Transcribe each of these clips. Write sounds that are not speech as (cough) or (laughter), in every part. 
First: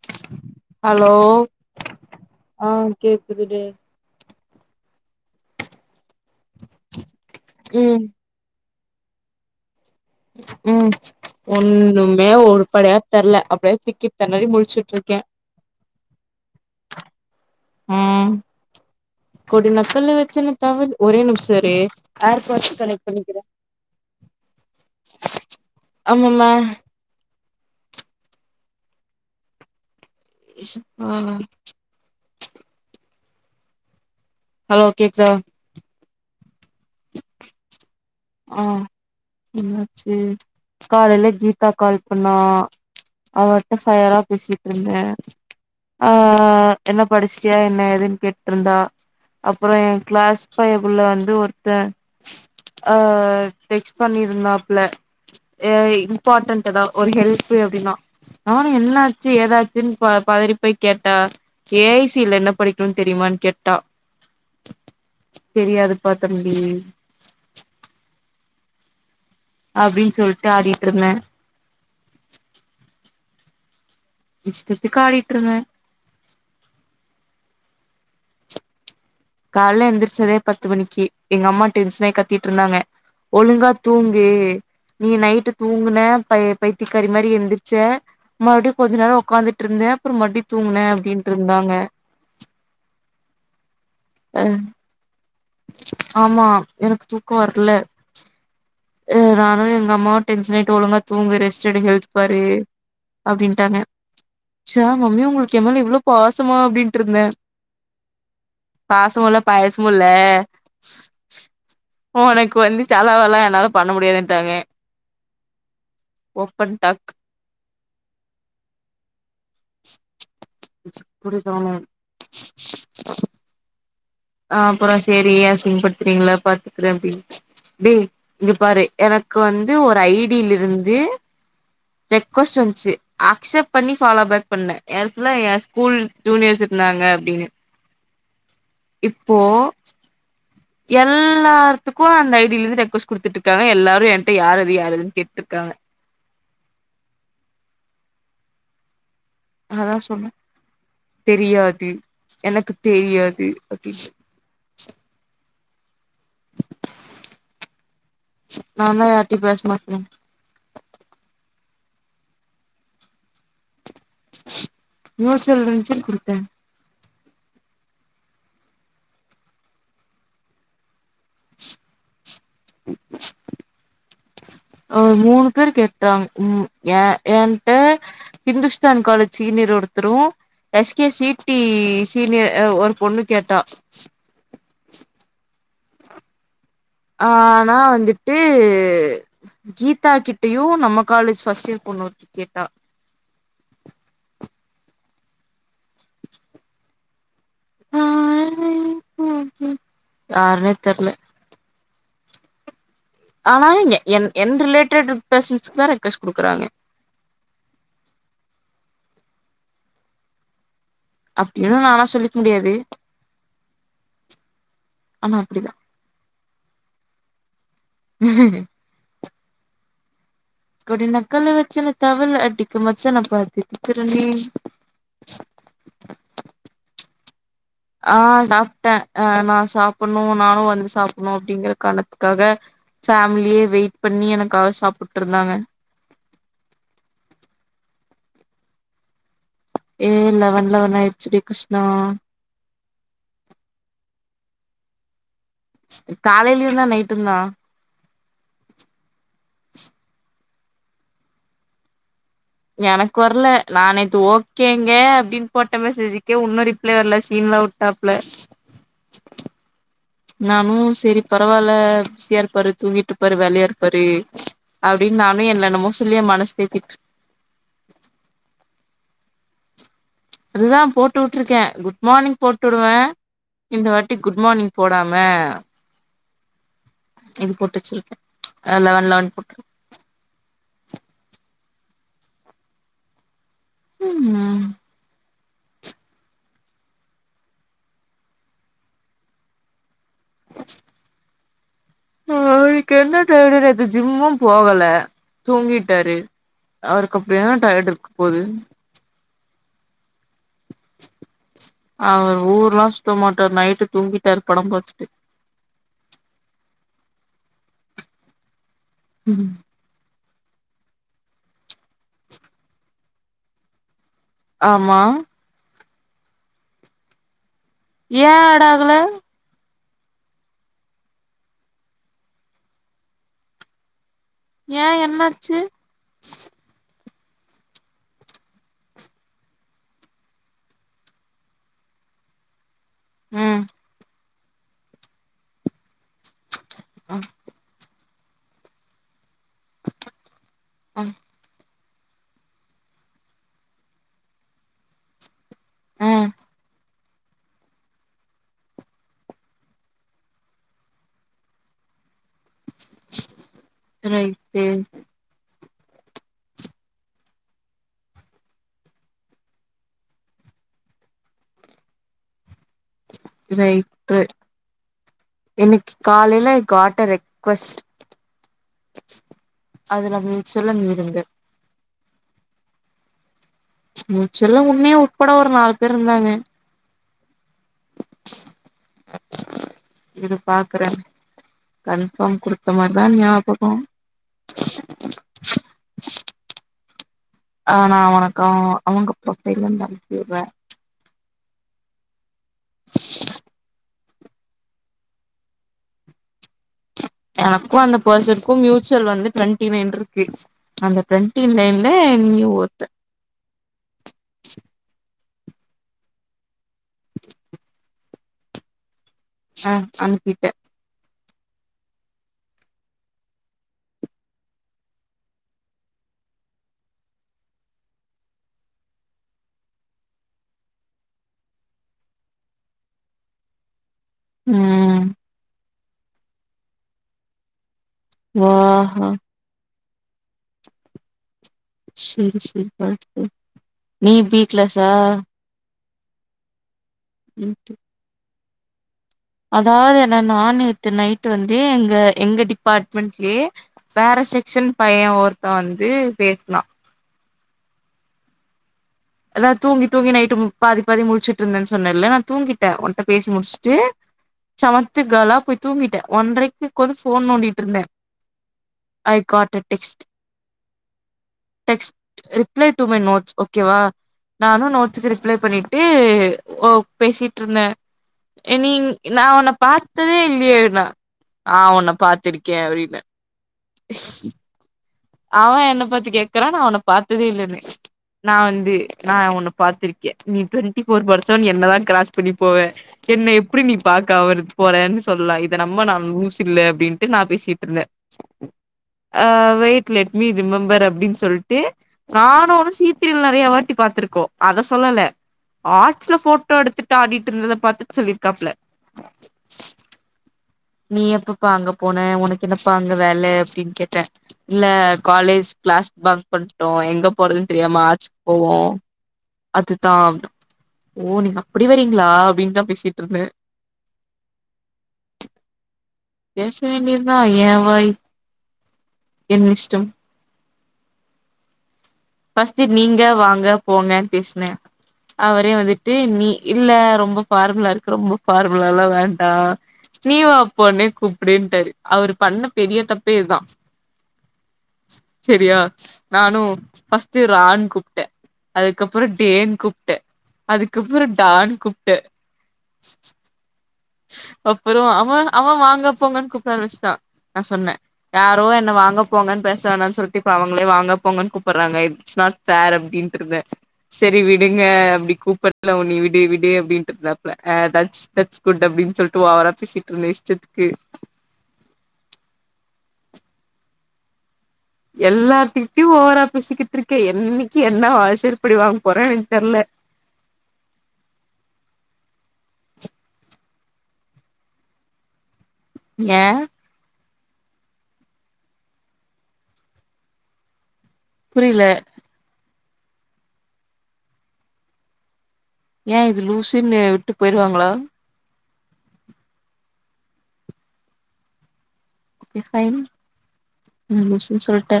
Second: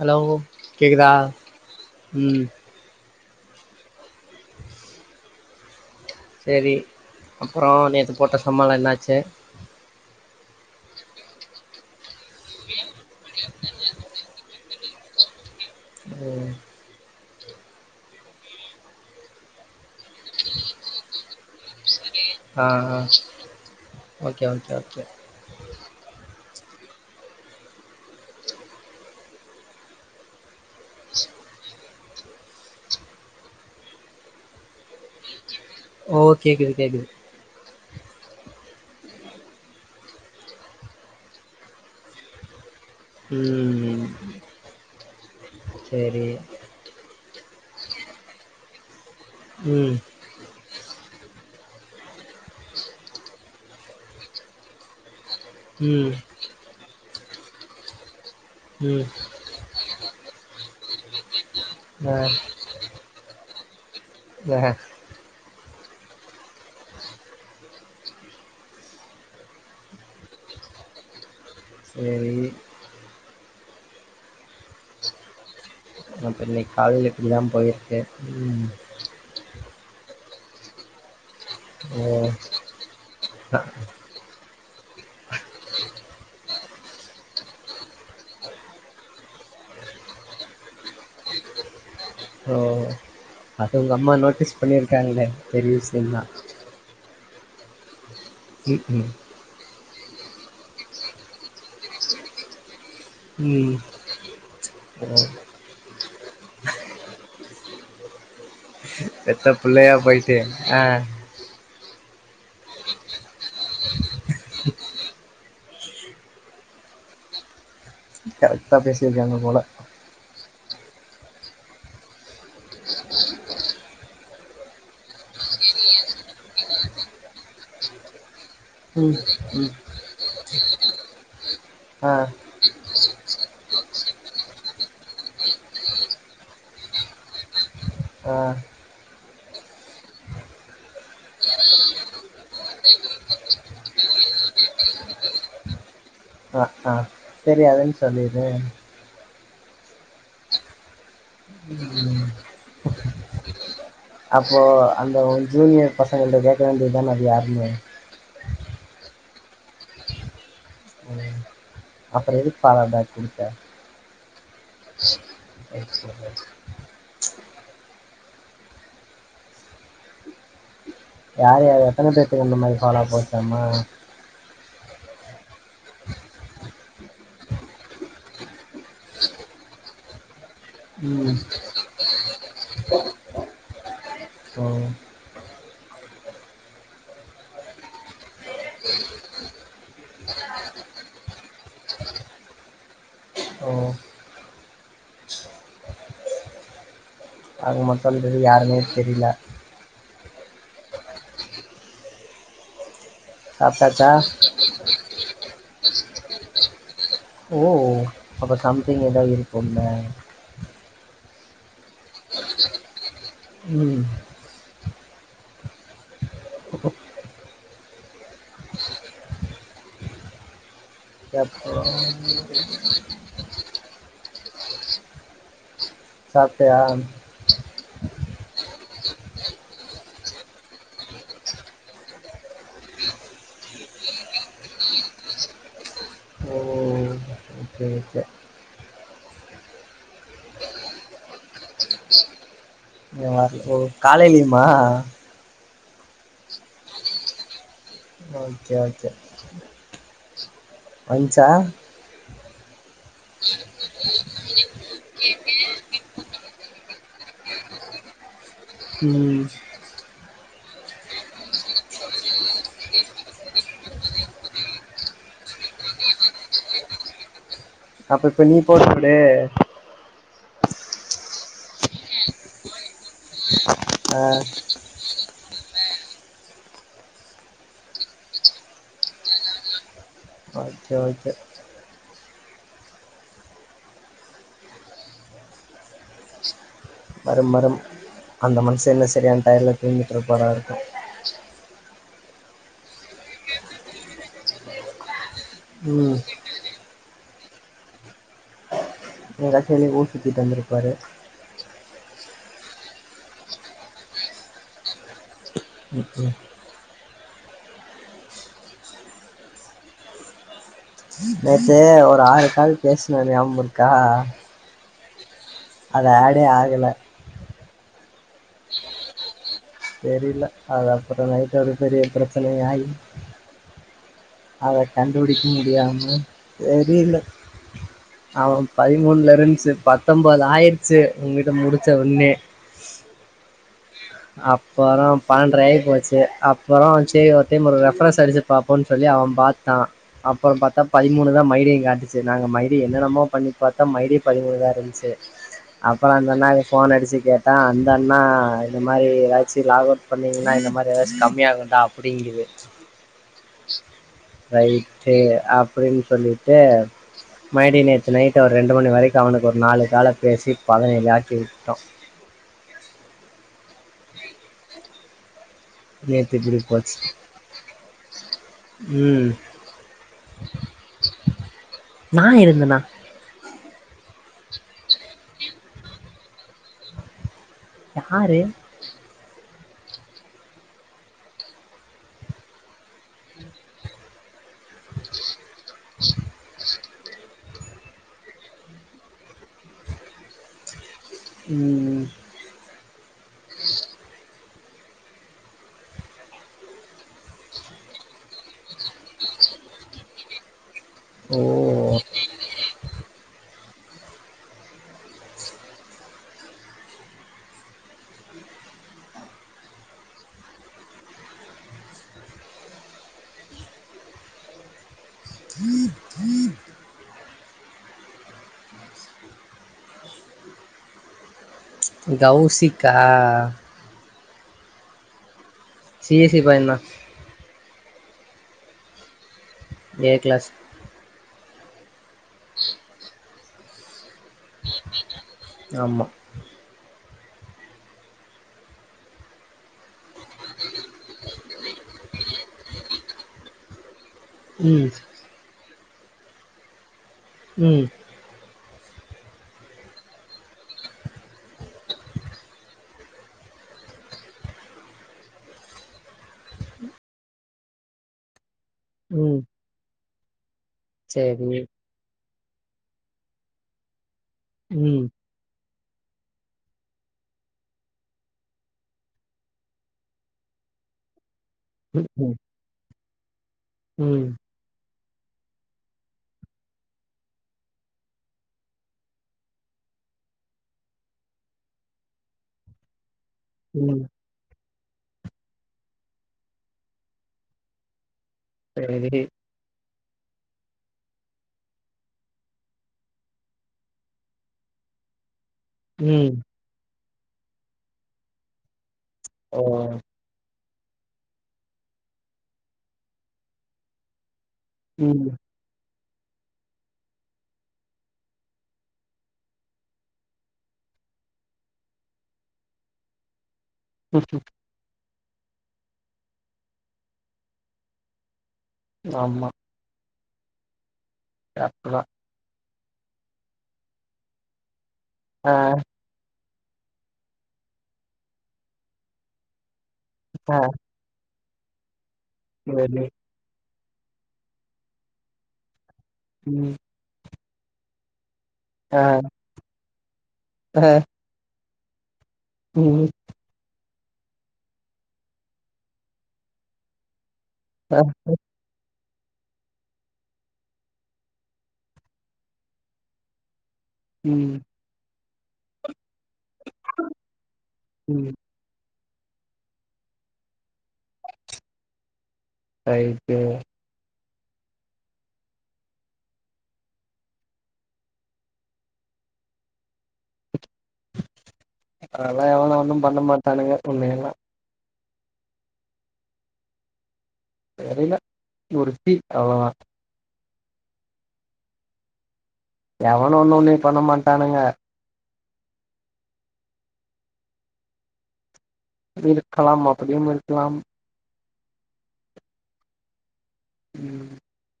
Hello hello கேக்குதா ம் கேக்குது டே சேரி அப்பறோ ம் நேத்து போட்ட சம்மாள்லா என்னாச்சு ம் ஒன்னுமே ஒருபடயா தெர்ல அப்டே திக்கி தெணரி முழ்ச்சுட்ருக்கே ஓ ம் கொடி நக்கல்ல வச்சுன்ன தாவது ஒரே நிம்ச இரு ஆர் ஆ பாட்ச ஆ கனெக்ட் பண்ணிக்கிற ஓகே ஓகே ஓகே அம்மம்மா ஏசப்பா அலோ கேக்தா ஓ கேக்குது கேக்குது ஆ என்னாச்சு காலைல கீதா கால் பண்ணா அவட்ட ம் ஃபையரா பேசிட்ருந்த அ அ சேரி அ என்ன படிச்ட்டியா என்ன ஏதுன் கேட்ருந்தா அப்புற ஏ ம் க்ளாஸ் பைய புள்ள வந்து ஒர்த்த ஆ டெக்ஸ் பண்ணிருந்தாப்ல ஏ ம் இம்பார்ட்டன்ட்டதா ஒரு ஹெல்ப்பு அப்டின்னா நானு ம் என்னாச்சு ஏதாச்சுன் பதறிப் போய் கேட்டா ஆ ஏஐசில என்ன படிக்ணுன் தெரியுமான் கேட்டா ஆ தெரியாதுப்பா தம்பி அப்டின் சொல்ட்டு ஆடிட்ருந்த சேரி இஷ்டத்துக்கு ஆடிட்ருந்தே இன்னக்கி காலேல இப்டி தா போயிருக்கு ம் காலேல எந்துருச்சதே பத்து மணிக்கி எங்க அம்மா டென்ஷனாய் ஓ கத்திட்டு இருந்தாங்க ஒழுங்கா தூங்கு நீ நைட்டு தூங்குன பய் பைத்தியகாரி மாரி எந்துருச்ச மறுபடியு கொஞ்சொ நேரோ உக்காந்துட்ருந்த அப்பறோ மறுபடி தூங்குனே அப்டின்ருந்தாங்க ஓ அது ஒங்க அம்மா நோட்டீஸ் பண்ணிருக்காங்களே பெரிய விஷயந்தா ஆமா எனக்கு தூக்கோ வர்ல ம் ம் அ நானு எங்க அம்மா டென்ஷனாய்ட்டு ஒழுங்கா தூங்கு ரெஸ்ட் எடு ஹெல்த் பாரு ம் அப்டின்ட்டாங்க ச மம்மி ஓ ஒங்களுக் கு எ மேல இவ்ளோ பாசமா அப்டின்ட்ருந்தே பாசமு இல்ல பெத்த பாயாசமு புள்ளையா இல்ல ல போயிட்டு ஆ ஒனக்கு வந்து செலவலா என்னால பண்ண முடியாதுன்டாங்க ஓப்பன் டாக் கரெக்டா பேசிருக்காங்க போல எப்புடிதானோ நா அப்பறோ சேரி அசிங்க படுத்துறீங்களா பாத்துக்குறே அப்டின் டேய் இங்க பாரு ம் எனக்கு வந்து ம் ஒரு ஐ டி ல இருந்து ஆ ரெக்வஸ்ட் வந்ச்சு அக்சப்ட் பண்ணி ஃபாலோ பேக் பண்ணே எ ஃபுல்லா எ ஸ்கூல் ஜூனியர்ஸ் இருந்தாங்க அப்டீனு ஆ இப்போ எல்லாய்த்துக்கு அந்த ஐ டில இருந்து ரெக்வஸ்ட் குடுத்துட்டு இருக்காங்க எல்லாரு என்ட்ட யாரது யாரதுன் கேட்ருக்காங்க அ அ தெரியாதுன் சொல்லிரு அதா சொன்னே தெரியாது ம் எனக்கு தெரியாது அப்டி அப்போ அந்த ஒ ஜூனியர் பசங்கள்ட்ட கேக்க வேண்டிதான அது யாருனு நாதா யார்டயு பேச மாட்டனே அப்பறோ எதுக்கு ஃபாலோ பேக் குடுத்த மியூச்சுவல் சரி, இருன்சுன் சரி, குடுத்தே சரி. யாரு யாரு எத்தன பேத்துக்கு இந்த மாரி ஃபாலோ போச்சாமா ஆ மூணு பேரு கேட்டாங் ம் எ என்ட்ட ஹிந்துஸ்தான் காலேஜ் சீனியர் ஒருத்தரு எஸ் கே சி ம் டி சீனியர் அ ஒரு பொண்ணு கேட்டா அ ஆ ஆனா வந்துட்டு கீதா கிட்டயு நம்ம காலேஜ் ஃபஸ்ட் இயர் பொண்ணு ஒருத்தி கேட்டா ஓ ஆக மொத் (unintelligible) யாருனே தெரில ம் யாருனே தெர்ல ஆனா இங்க சாப்பிட்டாச்சா என் என் ரிலேட்டட் பர்சஸ்க்கா ரெக்வஸ்ட் குடுக்குறாங்க ஓ அப்ப சம்திங் எதாவது இருக்கும்ல அப்டின்னு நானா சொல்லிக்க முடியாது ம் ஆனா அப்டி தா (unintelligible) கொடி நக்கல எப்போ வச்சன்ன தவல அடிக்கு மச்சன பாத்து நிக்குறனே சாப்டயா ஆ சாப்ட்டே ஆ நான் சாப்புணு நானு வந்து சாப்புணு அப்டிங்கற காரணத்துக்காக ஃபேமிலியே வெயிட் பண்ணி எனக்காக சாப்புட்டு இருந்தாங்க ஓ ஓகே ஓகே ஏய் லெவன் லெவன் ஆயிடுச்சு டி கிருஷ்ணா (inaudible) காலையிலியுமா காலையிலுத்தா நைட்டுந்தா ஓகே ஓகே வந்துச்சா எனக்கு வர்ல நா நேத்து ஓகேங்க அப்டின்னு போட்ட மெசேஜ்க்கே இன்னு ரிப்ளே வர்ல சீன்ல விட்பாப்ல ம் நானு செரி பரவாயில்ல பிசியா இருப்பாரு தூங்கிட்டு இருப்பாரு வேலையா இருப்பாரு அப்டின்னு நானு என்னன்னமோ சொல்லி ஏ மனச தேத் அப்ப இப்ப நீ போட்டு விடு அதுதா போட்டு விட்டுருக்கே குட் மார்னிங் போட்டு விடுவே இந்த வாட்டி ஆ குட் மார்னிங் போடாம இது போட்டு வெச்சிருக்கே லெவன் லெவன் போட்டு ஓகே ஓகே (unintelligible) வரும் வரும் அந்த மனுன்ச என்ன சரியான டயர்ல தூங்கிட்டு இருப்பாரா இருக்கு அவனுக்கு என்ன டயாடு நேத்து ஜிம்மு போகல தூங்கிட்டாரு ம் அவருக்கு அப்டி என்ன டயர்ட் இருக்க போகுது எங்கயாசு வெளிய ஊரு சுத்திட்டு வந்திருப்பாரு அவர் ஊர் எல்லா சுத்த மாட்டாரு நைட்டு தூங்கிட்டாரு படம் பாத்துட்டு ம்க்ம் ம் நேத்து ஒரு ஆறு கால் பேசின ஞாபகம் இருக்கா ஆமா அது ஏட்டே ஆகல ஏ ஏட்டாகல தெரியல அது அப்பறோ நைட்டு ஒரு பெரிய பிரச்சனை ஆகி அத ஏ கண்டு புடிக்க என்னாச்சு முடியாம தெரியல்ல அவமா பதிமூணுல இருந்துச்சு பத்தொன்போது ஆயிருச்சு உங்ககிட்ட முடிச்ச உன்னே ம் அப்பறோ பன்னென்ற ஆயி போச்சு அப்புறோ அ சேரி ஓ ஒரு ரிப்ரன்ஸ் அடிச்சு பாப்போன்னு சொல்லி அவ பாத்தா அப்பறோ பாத்தா அ பதிமூணு தா மறுபடியு கா செரி நாங்க மரிடி என்னென்னமோ பண்ணி பாத்தா மரிடி பதிமூணுதா இருந்துச்சு ஆ அப்றோ அந்த அண்ணாக்கு ஃபோன் அடிச்சு கேட்டா அந்த அண்ணா இந்த மாரி எதாச்சி லாகவுட் பண்ணிங்கன்னா இந்த மாரி ஏதாச்சு கம்மியாகுண்டா அப்பிடிங்குது ரைட்டு அப்பிடின்னு சொல்லிட்டு மரிடி நேற்று நைட்டு ஒரு ரெண்டு மணி வரைக்கு அவனுக்கு ஒரு நாலு கால பேசி பதினேழு ஆக்கி விட்டோ ரைட்டு இன்னிக்கி நேத்து காலையில இப்படி ஐ போச்சு காட் எ ரிக்வஸ்ட் ம் அதுல மூச்சில்லா நீ இருந்த நா இருந்தனா மூச்சில்ல உன்னையு உட்பட ஒரு நாலு பேர் இருந்தாங்க யாரு இது பாக்குறே கன்ஃபார்ம் குடுத்த மாதிரிதா ஞாபகோ ஆனா அவனக்க அவுங் அவங்க ப்ரஃபைல்ல இருந்து அனுப்பி வுட்றே ம் ம் (inaudible) எனக்கு அந்த பர்சனுக்கு மூச்சுவல் வந்து டுவெண்டி நைன் இருக்கு அந்த ஓ டுவெண்டி நைன் நீ ஒருத்த (inaudible) ஆ அனுப்பிட்டே (inaudible) கௌசிக்கா ம் சி சி பயன்னா வாஹ ஏ கிளாஸ் செரி செரி பா நீ பீ கிளாஸ ஆமா இட்டு அதாவது என்ன நா நேத்து நைட் வந்து எங்க எங்க டிபார்ட் மெல்யே வேற செக்ஷன் ம் பையன் ஒருத்த வந்து பேசுனா ம் அதாவ தூங்கி தூங்கி நைட்டு பாதி பாதி முழிச்சுட்டுந்தே சொன்னே இல நா தூங்கிட்டே ஒன்ட்ட பேசி முடிச்சுட்டு சமத்து கேளா போய் தூங்கிட்டே ஒன்ரைக்கு உட்காந்து ஃபோன் நோண்டிட்டு இருந்தே ஐ காட் அ டெக்ஸ்ட் சேரி ரிப்ளை டு மை நோட்ஸ் ஓகேவா நானு ம் நோட்ஸ்க்கு ரிப்ளை பண்ணிட்டு ஓ பேசிட்டு இருந்தே நீ நா உன்ன பாத்ததே இல்லையே நா ஆ உன்ன ம் பத்திருக்கே அப்டின்ன ம் அவ என்ன பத்தி கேக்குறா நா உன்ன பாத்ததே இல்லன்னே நா வந்து நா உன்ன பா்த்திருக்கே நீ ட்வெண்டி ஃபோர் பர்சன் என்னதா கிராஸ் பண்ணி போவ என்ன எப்டி நீ ம் பாக்க அவரு போறேன்னு சொல்லலா இத நம்ம நா லூஸ் இல்ல அப்டிண்ட்டு நா பேசிட்டு இருந்தே சரி ஆ வெயிட் லெட் மீ ரிமம்பர் அப்டின்னு சொல்ட்டு நானு வந்து சீத்திரில நெறையா வாட்டி பாத்துருக்கோ அத சொல்ல ல ஆச்சுல ம் போட்டோ எடுத்துட்டு ஆடிட்டு இருந்த த பாத்துட்டு சொல்லிருக்காப்ல ஓ நீ எப்பப்ப அங்க போன உனக்கு என்னப்பா அங்க வேல அப்டின்னு கேட்ட இல்ல ம் காலேஜ் கிளாஸ் பங்க்கு பண்ட்டோ எங்க போறதுன்னு தெரியாம ஆச்சு போவோ அதுதா ஓ நீங்க அப்டி வரீங்களா அப்படின்னுதா பேசிட்டு இருந்தே ம் ம் பேச வேண்டியதா ஏவாய் என் ஆமா இஷ்டம் தப்பு தா பஸ்ட் நீங்க வாங்க போங்கன்னு பேசினே அவரே ஆ வந்துட்டு நீ இல்ல ரொம்ப ஃபார்முலா இருக்கு ரொம்ப பஃபார்முலால்லா வேண்டா நீ வா ஆ போ னே கூப் அப்டின்ட்டாரு அவரு பண்ண பெரிய சரி தப்பே இதுதா சேரியா நானு ம் ஃபஸ்ட் ரான் கூப்பிட்டே ஆ அதுக்கப்றோ டேன் கூப்பிட்டே ஆ அதுக்கப்றோ டானு கூப்ட்டே ம் அப்றோ அவ அவ வாங்க போங்கன்னு கூப்பிட ஆராமிச்சுதா நா சொன்னே ஆ யாரோ எ ன வாங்க போங்கன்னு பேச வேணானு சொல்லிட்டு இப்ப அவங்களே வாங்க போங்கன்னு கூப்பிடடுறாங்க இட்ஸ் நாட் ஃபேர் அப்டின்றிருந்த சேரி ம் விடுங்க அப்டி கூப்பிடலா உ நீ விடு விடு அப்டின்டு இருந்தாப்ல ம் குட் அப்பின்னு சொல்ட்டு ஓவரா பேசிட்டு இருந்தே இஷ்டத்துக்கு ரைட்டு எல்லார்த்துக்கிட்டயு ஓவரா பேசிக்கிட்டு இருக்கே என்னிக்கு என்ன ஆ செருப்படி வாங்க போறனு தெர்ல அதல எவனோ ஒண்ணு பண்ண மாட்டானுங்க உன்னை எல்லா ஏ தெரில நீ ஒரு பில் அவ்ளோதா புரில எவனு ஒண்ணு உன்னய பண்ண மாட்டானுங்க ஏ இது லூசுன்னு என விட்டு போயிடுவாங்களா இருக்கலாம் அப்டியும் இருக்கலாம் ஓகே பைன் என ம் லூசுனு சொல்ட்ட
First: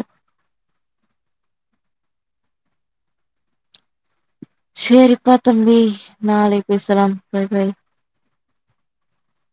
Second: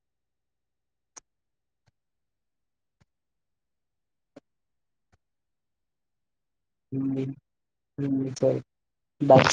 சேரிப்பா தம்பி நாளி ம் ம் சேரி பாய்